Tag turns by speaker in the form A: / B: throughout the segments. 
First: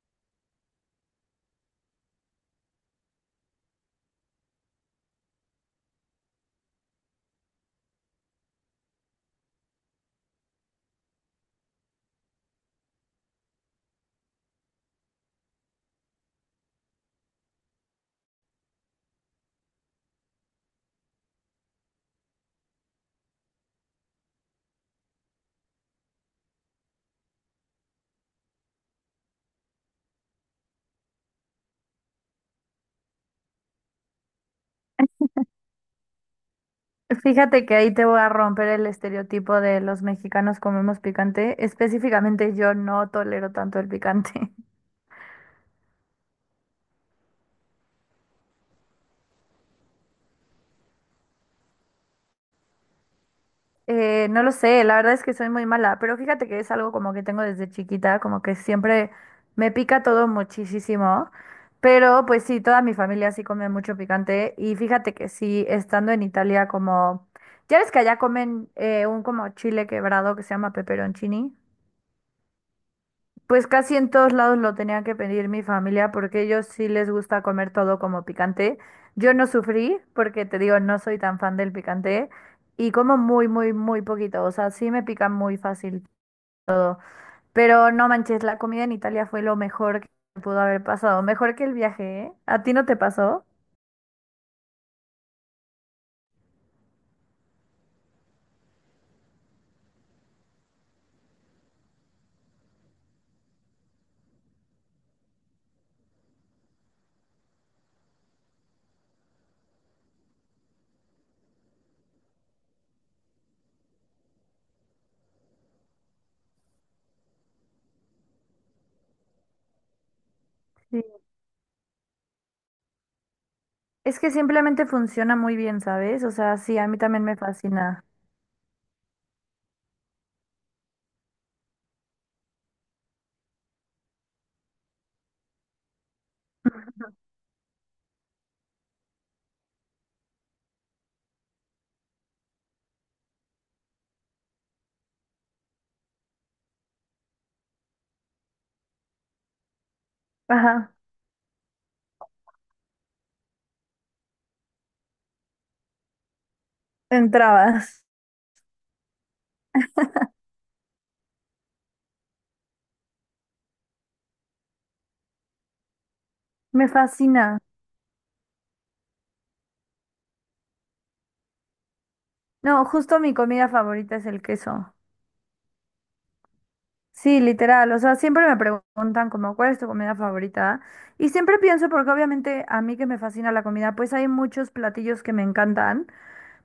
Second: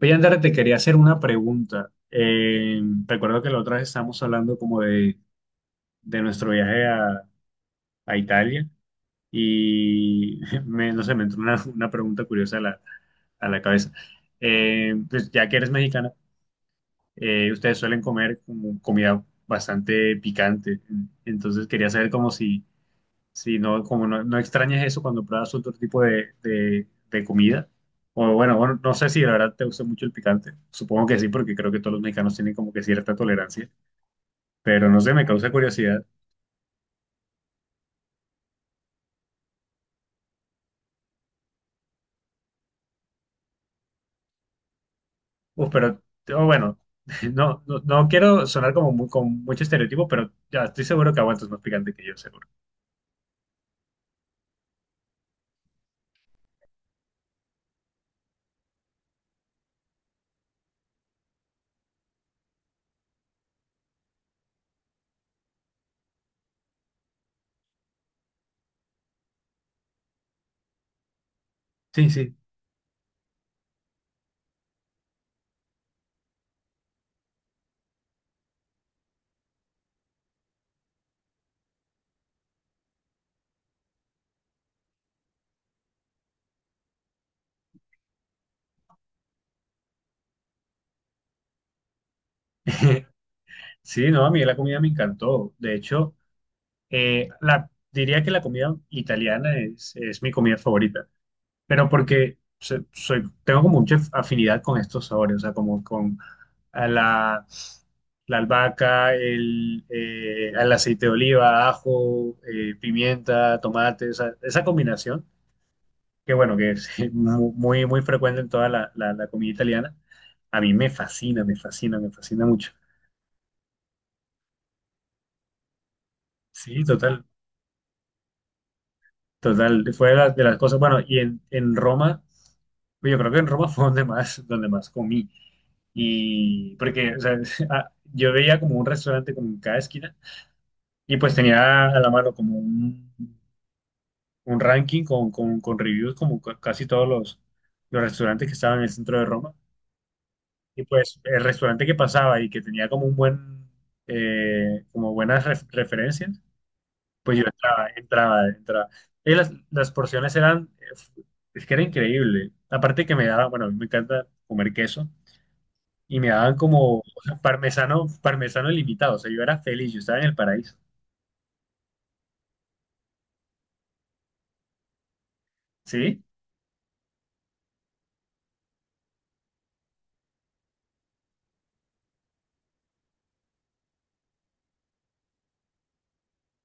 A: Oye, Andrea, te quería hacer una pregunta. Recuerdo que la otra vez estábamos hablando como de nuestro viaje a Italia y no sé, me entró una pregunta curiosa a a la cabeza. Pues ya que eres mexicana, ustedes suelen comer como comida bastante picante, entonces quería saber como si, sí, no, como no extrañes eso cuando pruebas otro tipo de comida. O bueno, no sé si la verdad te gusta mucho el picante. Supongo que sí, porque creo que todos los mexicanos tienen como que cierta tolerancia. Pero no sé, me causa curiosidad.
B: Fíjate que ahí te voy a romper el estereotipo de los mexicanos comemos picante. Específicamente yo no tolero tanto el picante.
A: Uf, pero oh, bueno, no quiero sonar como con mucho estereotipo, pero ya estoy seguro que aguantas más picante que yo, seguro.
B: No lo sé, la verdad es que soy muy mala, pero fíjate que es algo como que tengo desde chiquita, como que siempre me pica todo muchísimo. Pero pues sí, toda mi familia sí come mucho picante y fíjate que sí, estando en Italia como... Ya ves que allá comen un como chile quebrado que se llama pepperoncini.
A: Sí, sí.
B: Pues casi en todos lados lo tenía que pedir mi familia porque ellos sí les gusta comer todo como picante. Yo no sufrí porque te digo, no soy tan fan del picante y como muy, muy, muy poquito. O sea, sí me pica muy fácil. Pero no manches, la comida en Italia fue lo mejor que me pudo haber pasado. Mejor que el viaje, ¿eh? ¿A ti no te pasó?
A: Sí, no, a mí la comida me encantó. De hecho, diría que la comida italiana es mi comida favorita. Pero porque soy, tengo como mucha afinidad con estos sabores, o sea, como con a la albahaca, al aceite de oliva, ajo, pimienta, tomate, o sea, esa combinación, que bueno, que es muy frecuente en toda la comida italiana, a mí me
B: Sí.
A: fascina, me fascina, me fascina mucho.
B: Es que simplemente funciona muy bien, ¿sabes? O sea, sí,
A: Sí,
B: a mí también
A: total,
B: me fascina.
A: total, fue de de las cosas, bueno, en Roma. Pues yo creo que en Roma fue donde más comí. Y porque, o sea, yo veía como un restaurante como en cada esquina y pues tenía a la mano como un ranking con reviews como casi todos los restaurantes que estaban en el centro de Roma. Y
B: Ajá,
A: pues el restaurante que pasaba y que tenía como un como buenas referencias, pues yo entraba,
B: entrabas.
A: entraba, entraba. Y las porciones es que era increíble. Aparte que me daba, bueno, a mí me encanta comer queso. Y me daban
B: Me
A: como
B: fascina.
A: parmesano, parmesano limitado. O sea, yo era feliz, yo estaba en el paraíso.
B: No, justo mi comida favorita es el queso.
A: ¿Sí?
B: Sí, literal. O sea, siempre me preguntan como cuál es tu comida favorita. Y siempre pienso, porque obviamente a mí que me fascina la comida, pues hay muchos platillos que me encantan,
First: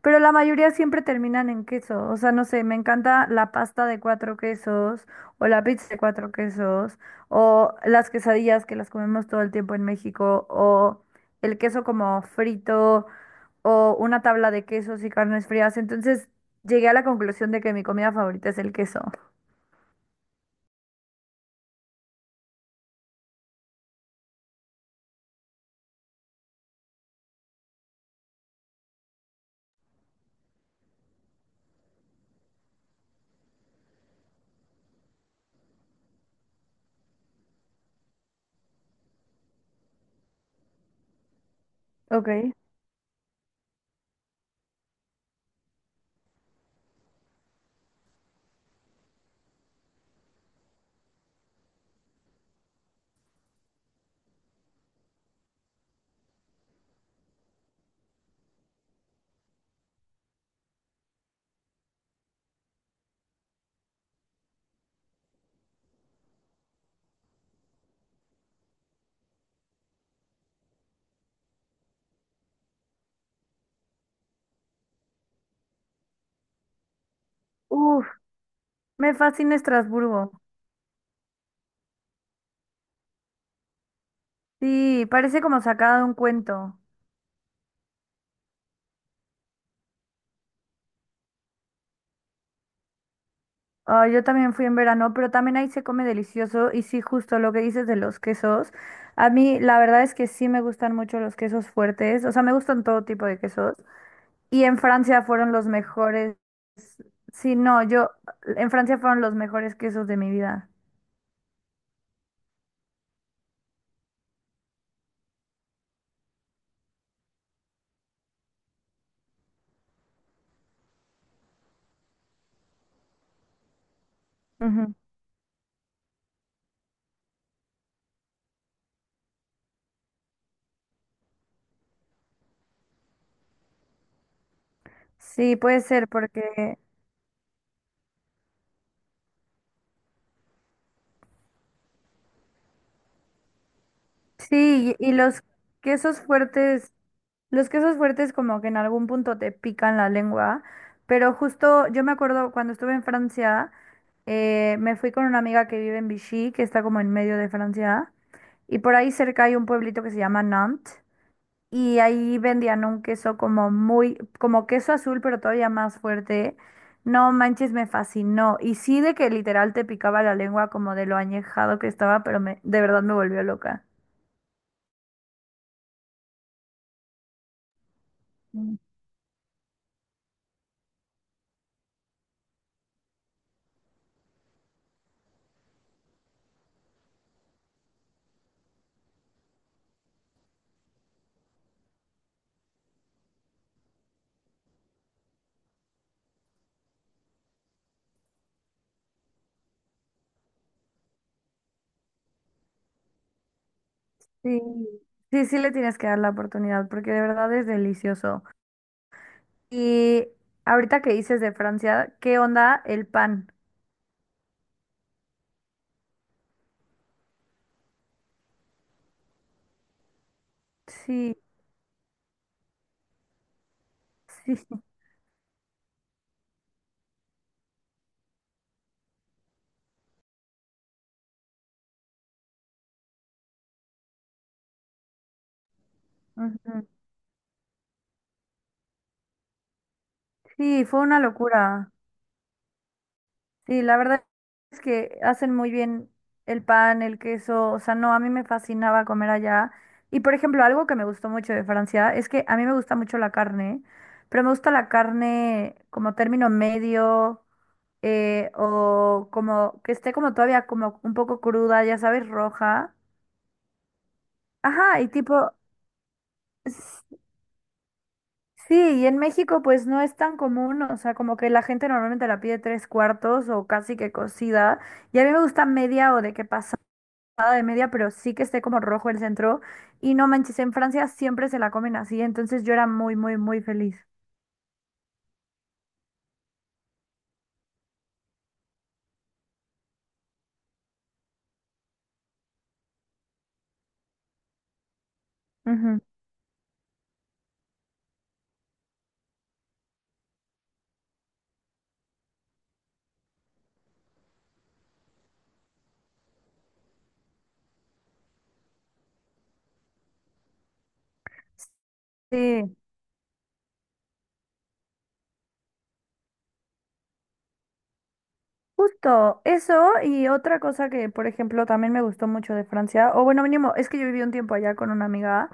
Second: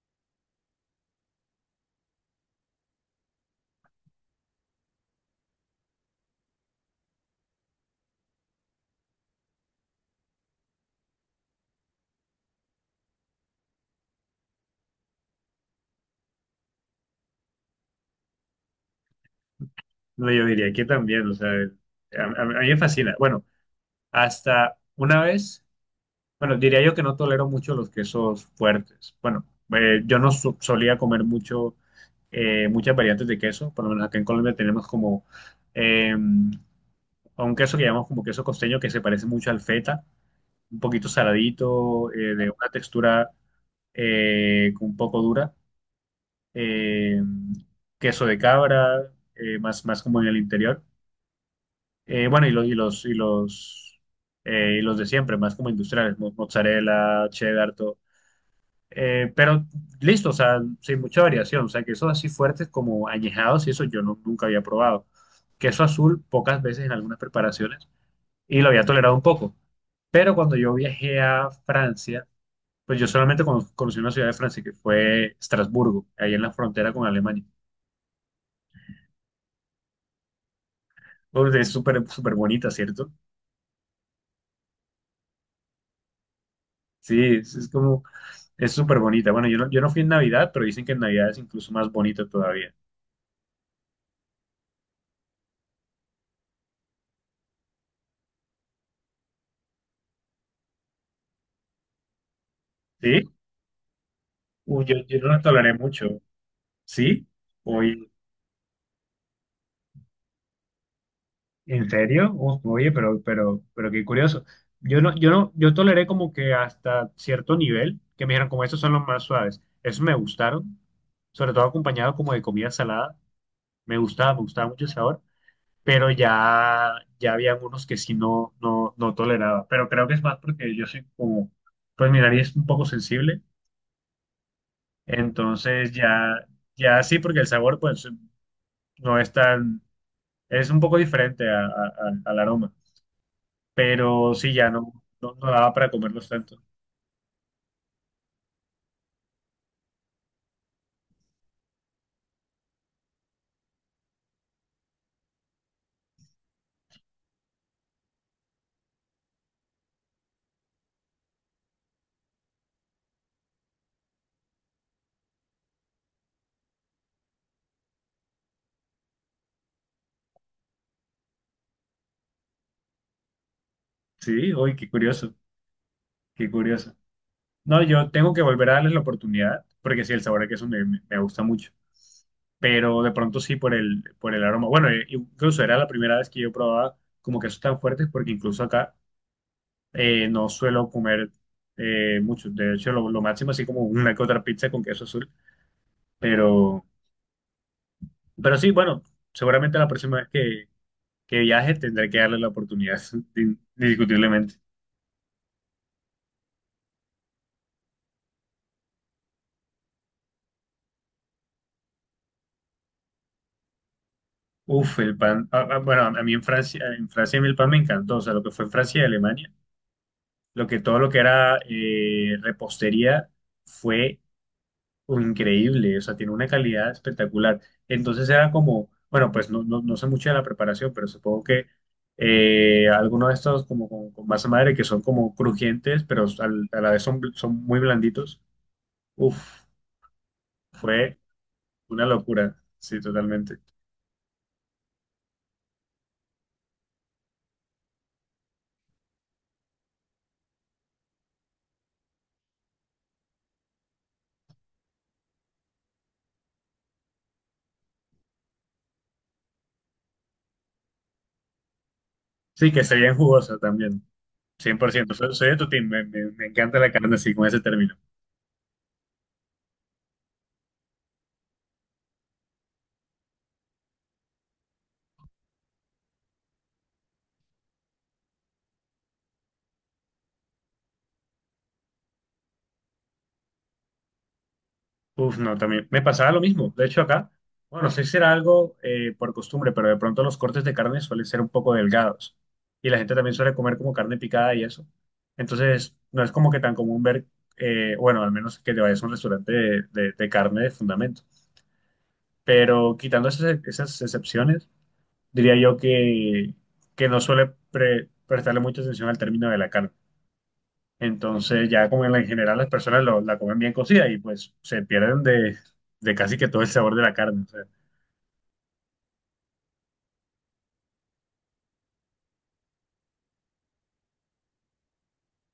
B: pero la mayoría siempre terminan en queso. O sea, no sé, me encanta la pasta de cuatro quesos o la pizza de cuatro quesos o las quesadillas que las comemos todo el tiempo en México o el queso como frito o una tabla de quesos y carnes frías. Entonces llegué a la conclusión de que mi comida favorita es el queso.
A: No, yo diría que también, o sea, a mí me fascina. Bueno, hasta una vez, bueno, diría yo que no tolero mucho los quesos fuertes. Bueno, yo no so- solía comer mucho, muchas variantes de queso, por lo menos acá en Colombia tenemos como eh, a un queso que llamamos como queso costeño que se parece mucho al feta, un poquito saladito, de
B: Ok.
A: una textura un poco dura, eh, queso de cabra, más, más como en el interior. Bueno, y y los de siempre, más como industriales, mozzarella, cheddar, todo. Pero listo, o sea, sin mucha variación, o sea, quesos así fuertes como añejados y eso yo nunca había probado. Queso azul pocas veces en algunas preparaciones y lo había tolerado un poco. Pero cuando yo viajé a Francia, pues yo solamente conocí una ciudad de Francia que fue Estrasburgo, ahí en la frontera con Alemania.
B: Uf. Me fascina Estrasburgo.
A: Uf, es súper, súper bonita, ¿cierto?
B: Sí, parece como sacada de un cuento.
A: Sí, es como, es súper bonita. Bueno, yo no fui en Navidad, pero dicen que en Navidad es incluso más bonita todavía.
B: Ah, yo también fui en verano, pero también ahí se come delicioso. Y sí, justo lo que dices de los quesos. A mí, la verdad es que sí me gustan mucho los quesos fuertes. O sea, me gustan todo
A: ¿Sí?
B: tipo de quesos. Y en
A: Uy, yo
B: Francia
A: no la
B: fueron los
A: toleré mucho.
B: mejores.
A: ¿Sí?
B: Sí, no,
A: Oye,
B: yo. En Francia fueron los mejores quesos de mi vida.
A: ¿en serio? Uf, oye, pero qué curioso. Yo no, yo no, yo toleré como que hasta cierto nivel, que me dijeron como estos son los más suaves. Esos me gustaron, sobre todo acompañado como de comida salada. Me gustaba mucho el
B: Ujú.
A: sabor. Pero ya, ya había algunos que sí no, no, no toleraba. Pero creo que es más porque yo soy como, pues mi nariz es un poco sensible,
B: Sí, puede
A: entonces
B: ser,
A: ya,
B: porque.
A: ya sí, porque el sabor pues no es tan, es un poco diferente al aroma, pero sí, ya
B: Sí,
A: no,
B: y y
A: no,
B: los
A: no daba para
B: quesos
A: comerlos tanto.
B: fuertes. Los quesos fuertes como que en algún punto te pican la lengua, pero justo yo me acuerdo cuando estuve en Francia, me fui con una amiga que vive en Vichy, que está como en medio de Francia, y por ahí cerca hay un pueblito que se llama Nantes, y ahí vendían un queso como muy, como queso azul, pero todavía más fuerte. No manches, me fascinó. Y sí de que literal te picaba la lengua como de lo añejado que estaba, pero me, de verdad me volvió loca.
A: Sí, uy, qué curioso, qué curioso. No, yo tengo que volver a darles la oportunidad, porque sí, el sabor que queso me gusta mucho. Pero de pronto sí por por el aroma. Bueno, incluso era la primera vez que yo probaba como quesos tan fuertes, porque incluso acá no suelo comer mucho. De hecho, lo máximo así como una que otra pizza con queso azul. Pero, pero sí, bueno, seguramente la próxima vez que viaje tendré que darle la oportunidad, indiscutiblemente.
B: Sí, sí, sí le tienes que dar la oportunidad porque de verdad es delicioso. Y ahorita que dices de Francia, ¿qué onda el pan?
A: Uf, el pan. Ah, ah, bueno, a mí en Francia a mí el pan me encantó. O sea, lo que fue en Francia y Alemania, lo que todo lo que
B: Sí,
A: era repostería fue
B: sí,
A: o increíble, o sea, tiene una calidad espectacular. Entonces era como, bueno, pues no, no, no sé mucho de la preparación, pero supongo que algunos de estos como con masa madre que son como crujientes, pero a
B: ujú.
A: la vez son, son muy blanditos. Uf,
B: Sí, fue
A: fue
B: una locura.
A: una locura, sí, totalmente.
B: Sí, la verdad es que hacen muy bien el pan, el queso, o sea, no, a mí me fascinaba comer allá. Y por ejemplo, algo que me gustó mucho de Francia es que a mí me gusta mucho la carne, pero me gusta la carne como término medio. O como que esté como todavía como un poco cruda, ya sabes,
A: Sí, que
B: roja.
A: se veían jugosas también,
B: Ajá, y
A: 100%. Soy, soy
B: tipo,
A: de tu team, me encanta la
B: s-
A: carne así con ese término.
B: sí, y en México pues no es tan común, o sea, como que la gente normalmente la pide tres cuartos o casi que cocida, y a mí me gusta media o de que pasada de media, pero sí que esté como rojo el centro, y no manches, en Francia siempre se la comen así, entonces yo era muy, muy, muy feliz.
A: Uf, no, también me pasaba lo mismo. De hecho, acá, bueno, no sé si era algo por costumbre, pero de pronto los cortes de carne suelen ser un poco delgados y la gente también suele comer como carne picada y eso. Entonces,
B: Ujú.
A: no es como que tan común ver, bueno, al menos que te vayas a un restaurante de carne de fundamento. Pero quitando esas, esas excepciones, diría yo que no suele prestarle mucha atención al término de la carne. Entonces ya como en en general las
B: Sí.
A: personas la comen bien cocida y pues se pierden de casi que todo el sabor de la carne. O sea,
B: Justo eso y otra cosa que, por ejemplo, también me gustó mucho de Francia, o bueno, mínimo, es que yo viví un tiempo allá con una amiga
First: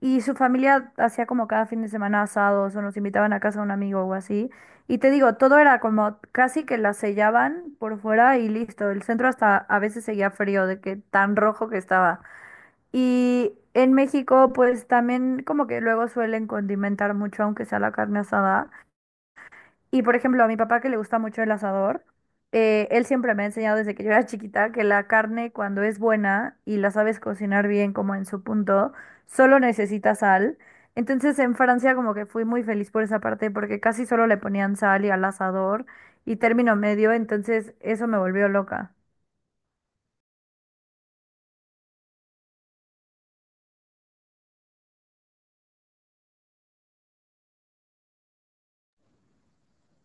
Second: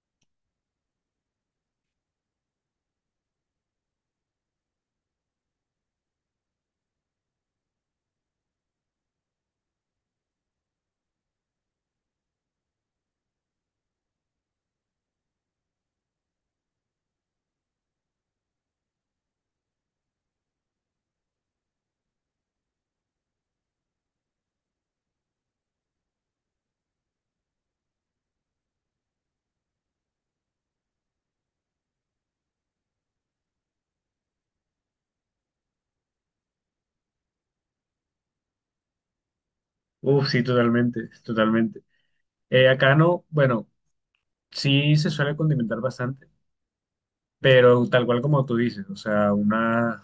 B: y su familia hacía como cada fin de semana asados o nos invitaban a casa de un amigo o así. Y te digo, todo era como casi que la sellaban por fuera y listo. El centro hasta a veces seguía frío de que tan rojo que estaba. Y en México, pues también como que luego suelen condimentar mucho, aunque sea la carne asada. Y por ejemplo, a mi papá que le gusta mucho el asador, él siempre me ha enseñado desde que yo era chiquita que la carne cuando es buena y la sabes cocinar bien como en su punto, solo necesita sal. Entonces en Francia como que fui muy feliz por esa parte porque casi solo le ponían sal y al asador y término medio, entonces eso me volvió loca.
A: uf, sí, totalmente, totalmente. Acá no, bueno, sí se suele condimentar bastante, pero tal cual como tú dices, o sea,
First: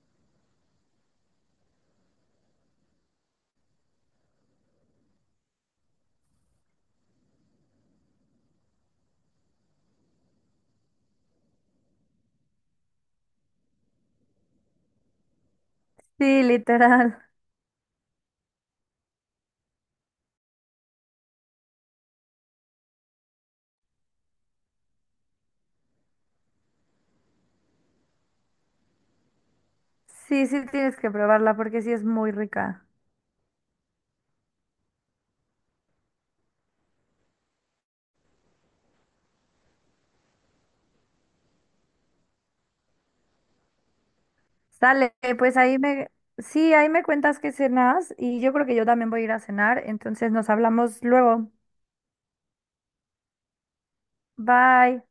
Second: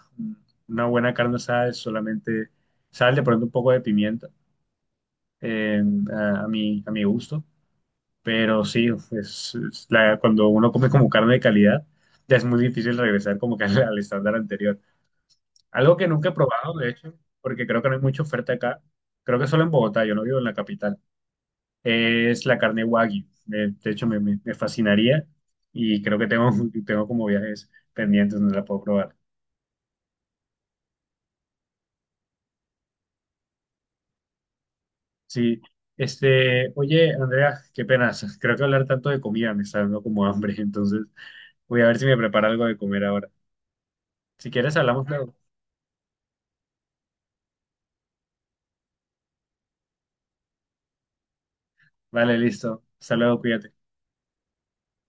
A: una buena carne asada es solamente sal, de pronto un poco de pimienta, eh, a mi gusto, pero sí, pues cuando uno come como carne de calidad, ya es muy difícil regresar como que al al estándar anterior. Algo que nunca he
B: Sí,
A: probado, de hecho,
B: literal.
A: porque creo que no hay mucha oferta acá. Creo que solo en Bogotá, yo no vivo en la capital. Es la carne Wagyu. De hecho, me fascinaría y creo que tengo, tengo como viajes pendientes donde la puedo probar.
B: Sí, sí tienes que probarla porque sí es muy rica.
A: Sí, este, oye, Andrea, qué pena. Creo que hablar tanto de comida me está dando como hambre, entonces voy a ver si me preparo algo de comer ahora. Si quieres, hablamos
B: Sale,
A: luego.
B: pues ahí me, sí, ahí me cuentas qué cenas y yo creo que yo también voy a ir a cenar, entonces nos hablamos luego.
A: Vale, listo. Hasta luego, cuídate.
B: Bye.